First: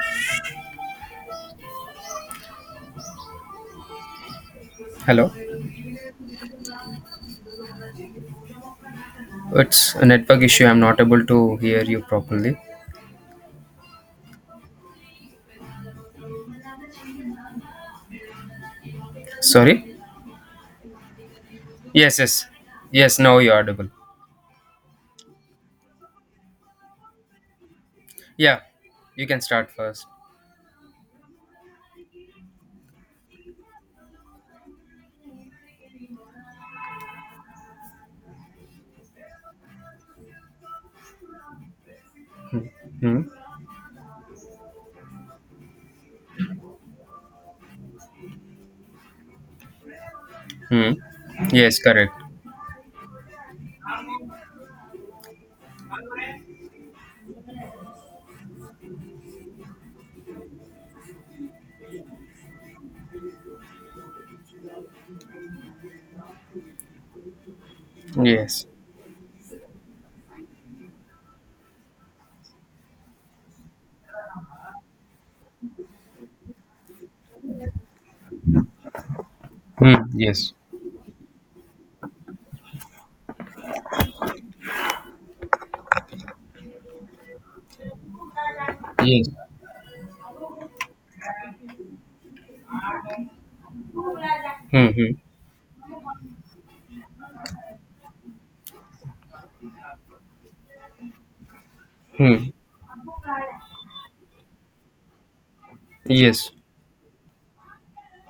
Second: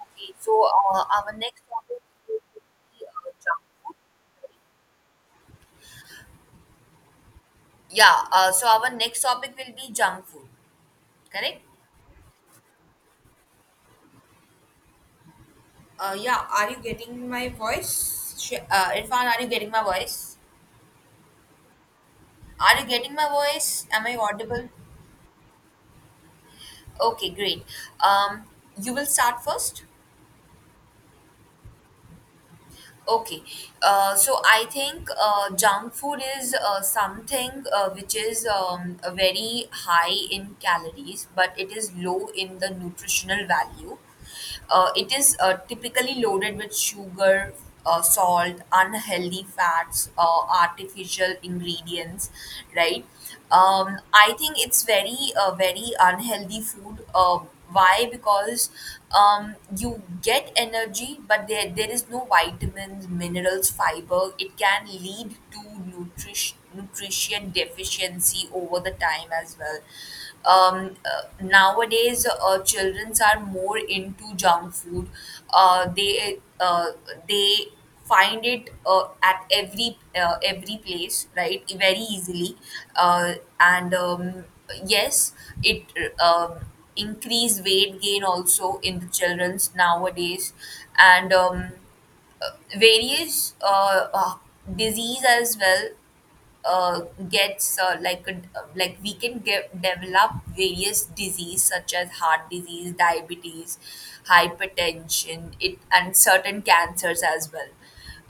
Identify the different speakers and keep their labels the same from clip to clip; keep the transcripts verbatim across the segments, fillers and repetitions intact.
Speaker 1: Okay, so uh, our next topic will be uh, junk.
Speaker 2: Hello.
Speaker 1: Yeah, uh, so our next topic will be
Speaker 2: It's a
Speaker 1: junk
Speaker 2: network
Speaker 1: food,
Speaker 2: issue. I'm not able to
Speaker 1: correct?
Speaker 2: hear you properly.
Speaker 1: Uh, yeah, are you getting my voice? Sh- Uh, Irfan, are you getting my
Speaker 2: Sorry.
Speaker 1: voice?
Speaker 2: Yes, yes.
Speaker 1: Are you getting
Speaker 2: Yes,
Speaker 1: my
Speaker 2: now you're
Speaker 1: voice?
Speaker 2: audible.
Speaker 1: Am I audible? Okay, great. Um,
Speaker 2: Yeah,
Speaker 1: you will
Speaker 2: you can
Speaker 1: start
Speaker 2: start
Speaker 1: first.
Speaker 2: first.
Speaker 1: Okay, uh, so I think uh, junk food is uh, something uh, which is um, a very high in calories, but it is low in the
Speaker 2: Hmm.
Speaker 1: nutritional value. Uh, it is uh, typically loaded with sugar, uh, salt, unhealthy fats, uh,
Speaker 2: Hmm.
Speaker 1: artificial
Speaker 2: Yes, correct.
Speaker 1: ingredients, right? Um, I think it's very, uh, very unhealthy food. Uh, why? Because um, you get energy, but there, there is no vitamins, minerals, fiber. It can lead to nutrition nutrition deficiency
Speaker 2: Yes.
Speaker 1: over the time as well. Um, uh, nowadays, uh, children are more into junk food. Uh, they uh, they find it uh, at
Speaker 2: Hmm.
Speaker 1: every uh,
Speaker 2: Yes.
Speaker 1: every place, right? Very easily, uh, and um, yes, it. Um, increased weight gain also in the
Speaker 2: Yes.
Speaker 1: children's nowadays and um, uh, various uh, uh,
Speaker 2: Hmm. Hmm.
Speaker 1: disease as well uh, gets uh, like a, like we can get, develop various disease such as
Speaker 2: Hmm.
Speaker 1: heart disease, diabetes, hypertension, it, and
Speaker 2: Yes.
Speaker 1: certain cancers as well,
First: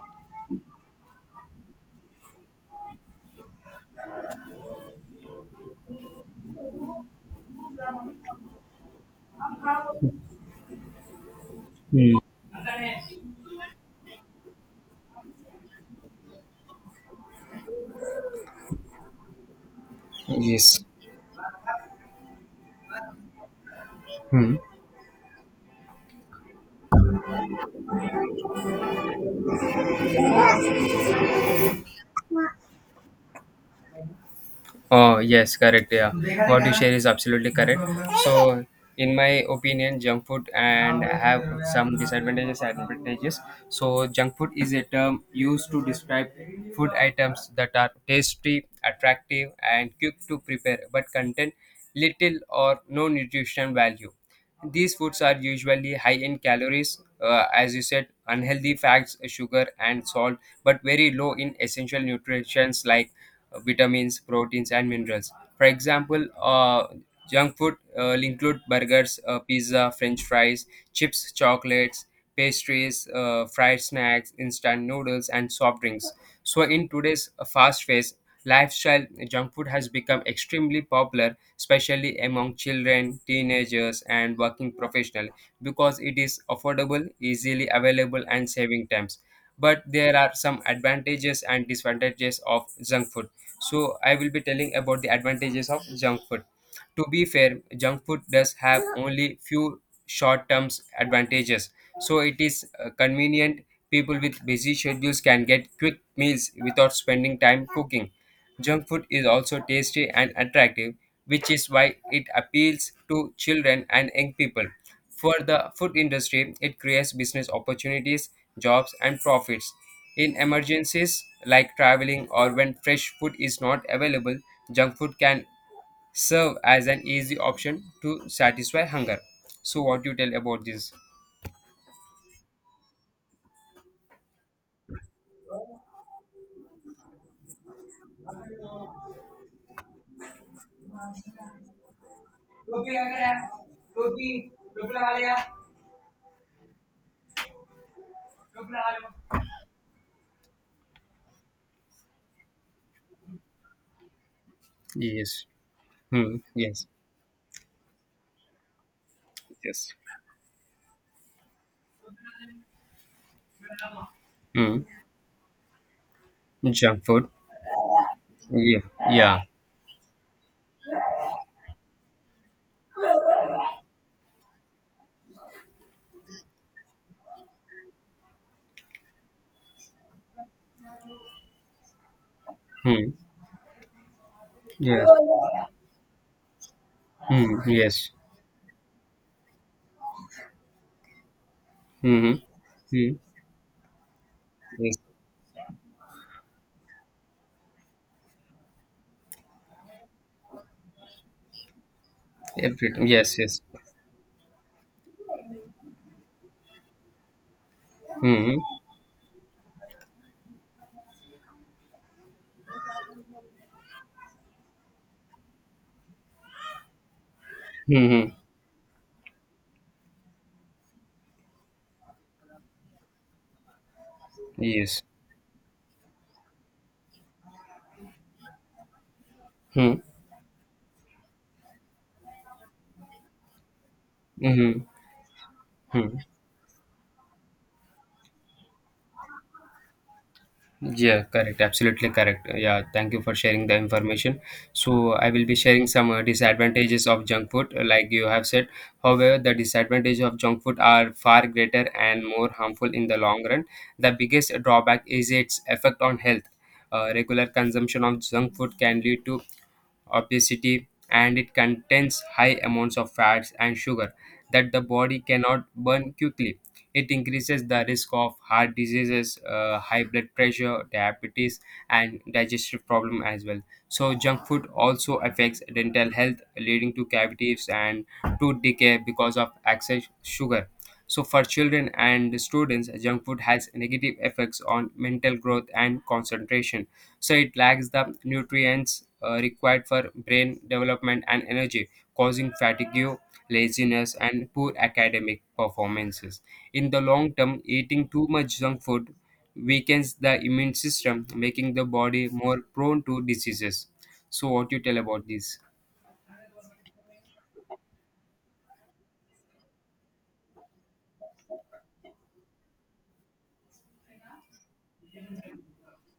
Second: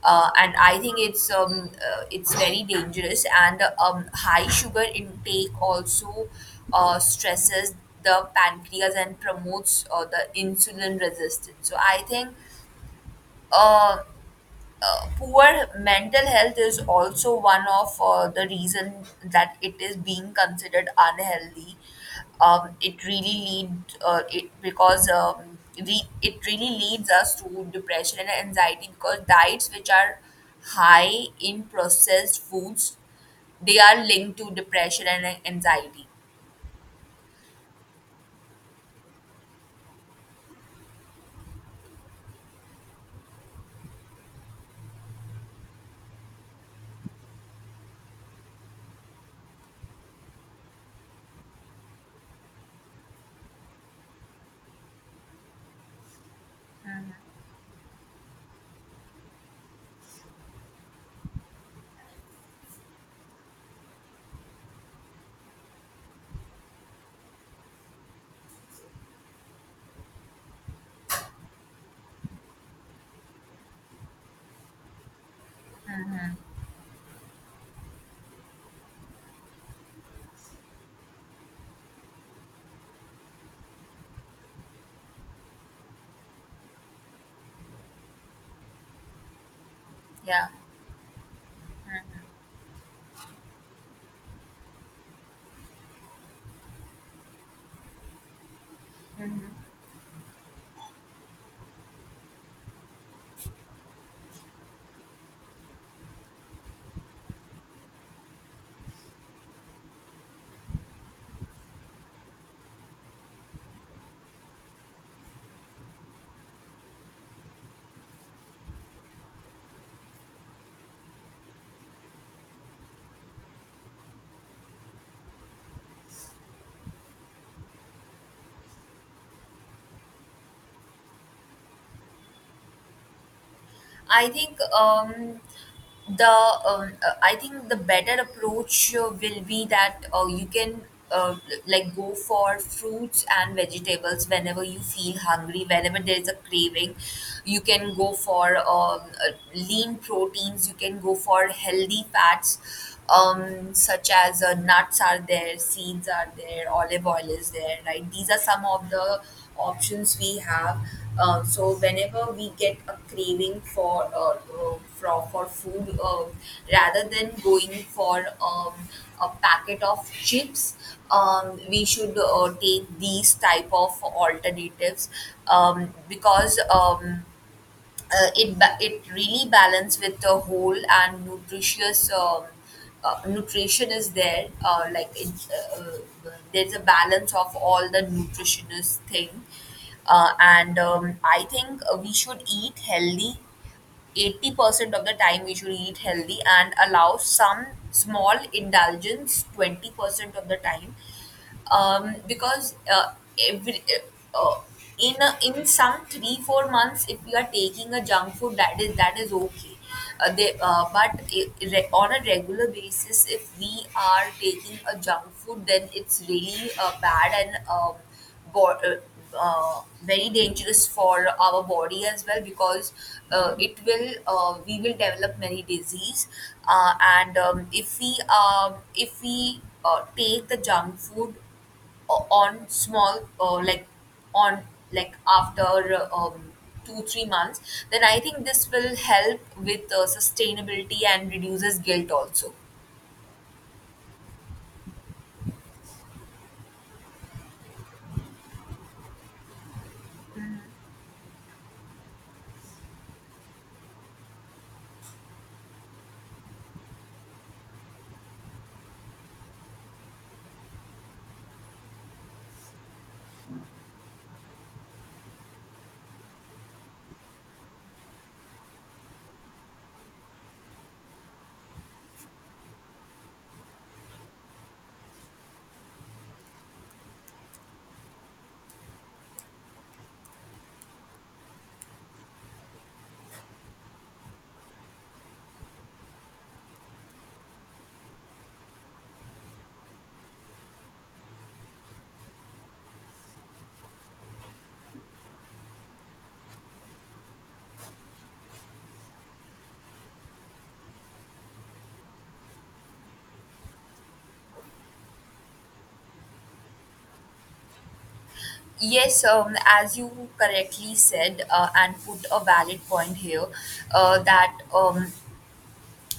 Speaker 1: uh, and I think it's um, uh, it's very dangerous. And um, high sugar intake also uh, stresses the pancreas and promotes uh, the insulin resistance. So I
Speaker 2: Hmm.
Speaker 1: think uh, uh, poor mental health is also one of uh, the reason that it is being
Speaker 2: Yes.
Speaker 1: considered unhealthy. Um, it really lead uh, it
Speaker 2: Hmm.
Speaker 1: because um, re- It really leads us to depression and anxiety because diets which are high in processed foods, they are linked to depression
Speaker 2: Oh,
Speaker 1: and
Speaker 2: yes, correct.
Speaker 1: anxiety.
Speaker 2: Yeah, what you share is absolutely correct. So, in my opinion, junk food and have some disadvantages and advantages. So, junk food is a term used to describe food items that are tasty, attractive, and quick to prepare but contain little or no nutrition value. These foods are usually high in calories, uh, as you said, unhealthy fats, sugar, and salt, but very low in essential nutrients like uh, vitamins, proteins, and minerals. For example, uh, junk food uh, will include burgers, uh, pizza, french fries, chips, chocolates, pastries, uh, fried snacks, instant noodles, and soft drinks. So, in today's uh, fast paced lifestyle, junk food has become extremely popular, especially among children, teenagers, and working professionals because it is affordable, easily available, and saving times. But there are
Speaker 1: Yeah.
Speaker 2: some advantages and disadvantages of junk food, so I will be telling about the advantages of junk food. To be fair, junk food does have only
Speaker 1: Mhm.
Speaker 2: few short-term advantages. So it is uh, convenient. People with busy schedules can get quick meals without spending time cooking. Junk food is also tasty and attractive, which is why it appeals to children and young people. For the food industry, it creates business opportunities, jobs, and profits. In emergencies like traveling or when fresh food is not available, junk food can serve as an easy option to satisfy hunger. So, what you tell about this?
Speaker 1: I think um, the um, uh, I think the better approach uh, will be that uh, you can uh, like go for fruits and vegetables whenever you feel hungry, whenever there is a craving. You can go for um, uh, lean proteins. You can go for healthy fats, um, such as uh, nuts are
Speaker 2: Yes.
Speaker 1: there, seeds are
Speaker 2: Hmm.
Speaker 1: there,
Speaker 2: Yes.
Speaker 1: olive oil is there. Right, these are some of the
Speaker 2: Yes.
Speaker 1: options we have. Um, so whenever we get a craving for uh,
Speaker 2: Hmm.
Speaker 1: uh, for, for food, uh,
Speaker 2: Junk
Speaker 1: rather
Speaker 2: food.
Speaker 1: than going for um,
Speaker 2: Yeah.
Speaker 1: a
Speaker 2: Yeah.
Speaker 1: packet of chips, um, we should uh, take these type of alternatives um, because. Um, uh, it ba- it really balance with the whole and nutritious um,
Speaker 2: Hmm.
Speaker 1: uh, nutrition is there uh,
Speaker 2: Yeah.
Speaker 1: like it, uh, uh, there's a balance of
Speaker 2: Hmm.
Speaker 1: all the
Speaker 2: Yes.
Speaker 1: nutritionist thing, uh, and um, I think uh, we
Speaker 2: Hmm.
Speaker 1: should eat
Speaker 2: Hmm.
Speaker 1: healthy eighty percent
Speaker 2: Yes.
Speaker 1: of the time. We should eat healthy and allow some small indulgence twenty percent of the time um, because
Speaker 2: Everything.
Speaker 1: uh,
Speaker 2: Yes. Yes.
Speaker 1: every uh, uh, in a, in some three four months, if you are taking a junk food,
Speaker 2: Hmm.
Speaker 1: that is that is okay. uh, they uh, but I- re- On a regular basis, if we are taking a junk food, then it's really uh, bad and um,
Speaker 2: Hmm. Hmm.
Speaker 1: bo- uh, uh, very dangerous for our body as well, because uh, it will uh, we will
Speaker 2: Yes.
Speaker 1: develop many disease, uh, and um, if we um, if we
Speaker 2: Hmm.
Speaker 1: uh, take the junk food uh, on small uh, like on
Speaker 2: Hmm.
Speaker 1: like after
Speaker 2: Hmm.
Speaker 1: uh, um, two three months, then I think this will help with uh, sustainability
Speaker 2: Yeah,
Speaker 1: and
Speaker 2: correct.
Speaker 1: reduces
Speaker 2: Absolutely
Speaker 1: guilt
Speaker 2: correct.
Speaker 1: also.
Speaker 2: Yeah, thank you for sharing the information. So, I will be sharing some uh, disadvantages of junk food, uh, like you have said. However, the disadvantages of junk food are far greater and more harmful in the long run. The biggest drawback is its effect on health. Uh, regular consumption of junk food can lead to obesity, and it contains high amounts of fats and sugar that the body cannot burn quickly. It increases the risk of heart diseases, uh, high blood pressure, diabetes, and digestive problem as well. So junk food also affects dental health, leading to cavities and tooth decay because of excess sugar. So for children and students, junk food has negative effects on mental growth and concentration, so it lacks the nutrients uh, required for brain development and energy, causing fatigue, laziness, and poor academic performances. In the long term, eating too much junk food weakens the immune system, making the body more prone to diseases. So what you tell about this?
Speaker 1: Yes, um, as you correctly said uh, and put a valid point here, uh, that um,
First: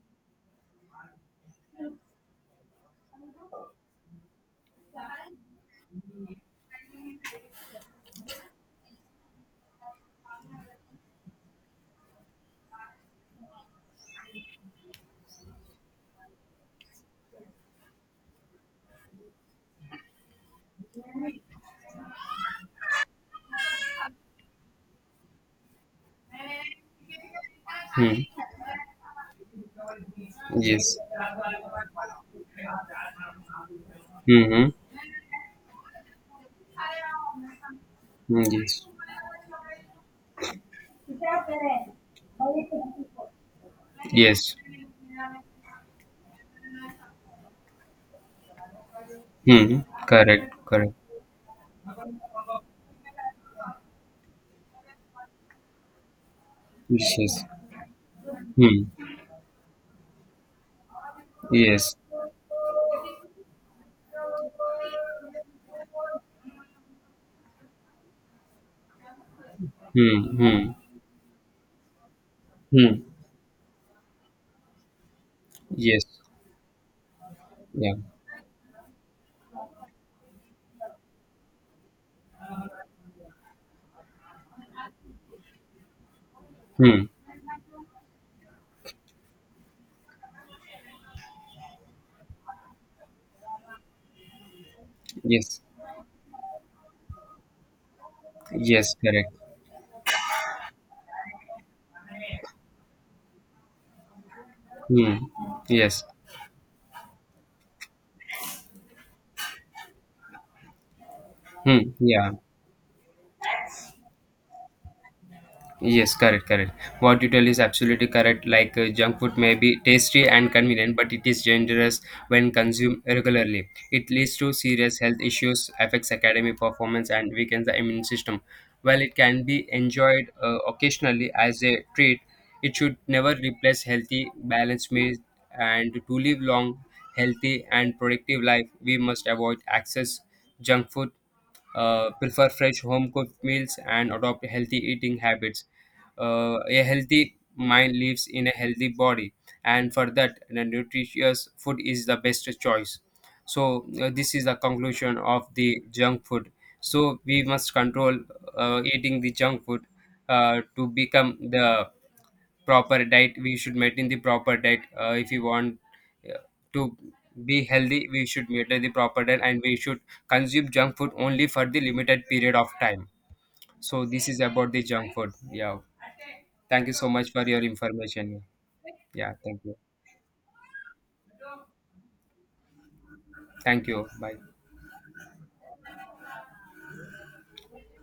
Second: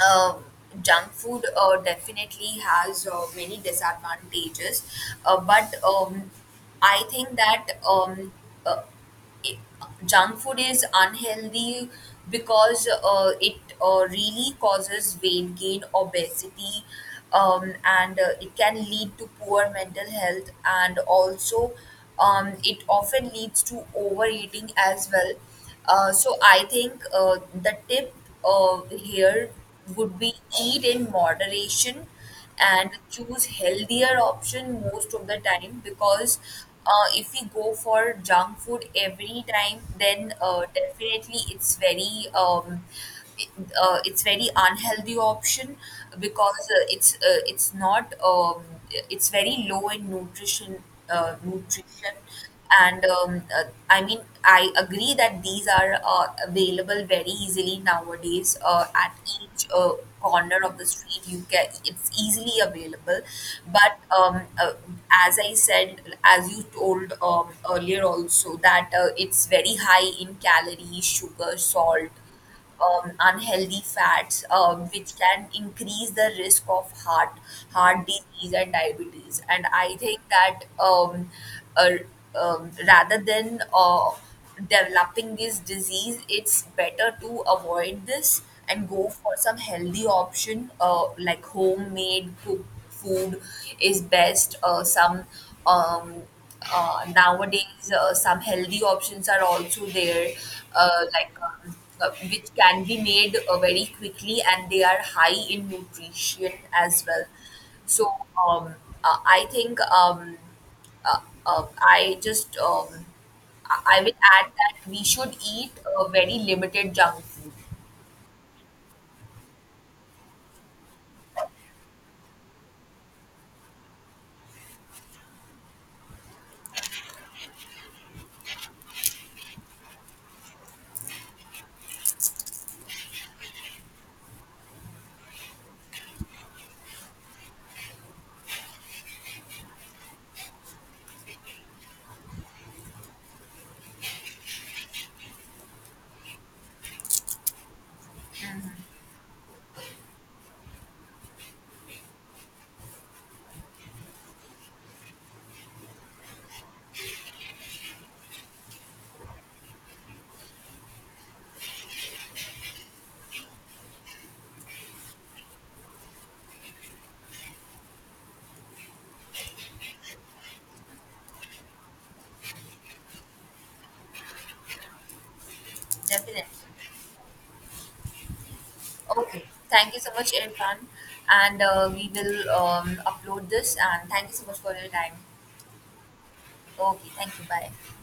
Speaker 1: uh, junk food uh, definitely has uh, many disadvantages, uh, but um, I think that um, uh, it, junk food is unhealthy, because uh, it uh, really causes weight gain, obesity, um, and uh, it can lead to poor mental health, and also um, it often leads to overeating as well. Uh, so I think uh, the tip
Speaker 2: Hmm.
Speaker 1: uh, here would be eat
Speaker 2: Yes.
Speaker 1: in moderation and choose healthier
Speaker 2: Mm-hmm.
Speaker 1: option most of the time, because uh, if we go for
Speaker 2: Mm,
Speaker 1: junk food
Speaker 2: yes.
Speaker 1: every time then uh, definitely it's very um, it, uh, it's very
Speaker 2: Yes.
Speaker 1: unhealthy option, because uh, it's uh, it's not um, it's very
Speaker 2: Hmm.
Speaker 1: low in
Speaker 2: Correct.
Speaker 1: nutrition
Speaker 2: Correct.
Speaker 1: uh, nutrition and um, uh, I mean I agree that these are uh, available
Speaker 2: Yes.
Speaker 1: very
Speaker 2: Yes.
Speaker 1: easily nowadays
Speaker 2: Hmm.
Speaker 1: uh, at each uh, corner of the street. You can,
Speaker 2: Yes.
Speaker 1: it's easily available, but um, uh, as I said, as you told um, earlier also, that uh, it's very high
Speaker 2: Hmm.
Speaker 1: in
Speaker 2: Hmm.
Speaker 1: calories, sugar, salt,
Speaker 2: Hmm.
Speaker 1: um, unhealthy fats, um, which can
Speaker 2: Yes.
Speaker 1: increase the risk of heart
Speaker 2: Yeah.
Speaker 1: heart disease and diabetes. And I think that um, uh, um, rather than uh, developing this disease, it's
Speaker 2: Hmm.
Speaker 1: better to avoid this and go for some healthy option, uh, like homemade cooked food is best. Uh, some
Speaker 2: Yes.
Speaker 1: um, uh, Nowadays uh, some healthy
Speaker 2: Yes. Correct.
Speaker 1: options are also there, uh, like um, uh, which can be made uh, very quickly and they are
Speaker 2: Hmm.
Speaker 1: high in
Speaker 2: Yes.
Speaker 1: nutrition as well. So um, uh, I think um, uh, uh,
Speaker 2: Hmm.
Speaker 1: I
Speaker 2: Yeah.
Speaker 1: just um, I I will add that we should eat a
Speaker 2: Yes,
Speaker 1: very
Speaker 2: correct, correct.
Speaker 1: limited
Speaker 2: What
Speaker 1: junk
Speaker 2: you tell
Speaker 1: food.
Speaker 2: is absolutely correct. Like uh, junk food may be tasty and convenient, but it is dangerous when consumed regularly. It leads to serious health issues, affects academic performance, and weakens the immune system. While it can be enjoyed uh, occasionally as a treat, it should never replace healthy, balanced meals. And to live long, healthy, and productive life, we must avoid excess junk food, uh, prefer fresh home cooked meals and adopt healthy eating habits. Uh, a healthy mind lives in a healthy body, and for that, the nutritious food is the best choice. So, uh, this is the conclusion of the junk food. So, we must control uh, eating the junk food uh, to become the proper diet. We should maintain the proper diet, uh, if you want uh, to be healthy, we should maintain the proper diet, and we should consume junk food only for the limited period of time. So this is about the junk food. Yeah,
Speaker 1: Definitely.
Speaker 2: thank you so much for your information. Yeah,
Speaker 1: Okay,
Speaker 2: thank you.
Speaker 1: thank you so much, Irfan, and uh, we will um, upload this,
Speaker 2: Thank you,
Speaker 1: and thank
Speaker 2: bye.
Speaker 1: you so much for your time. Okay, thank you, bye.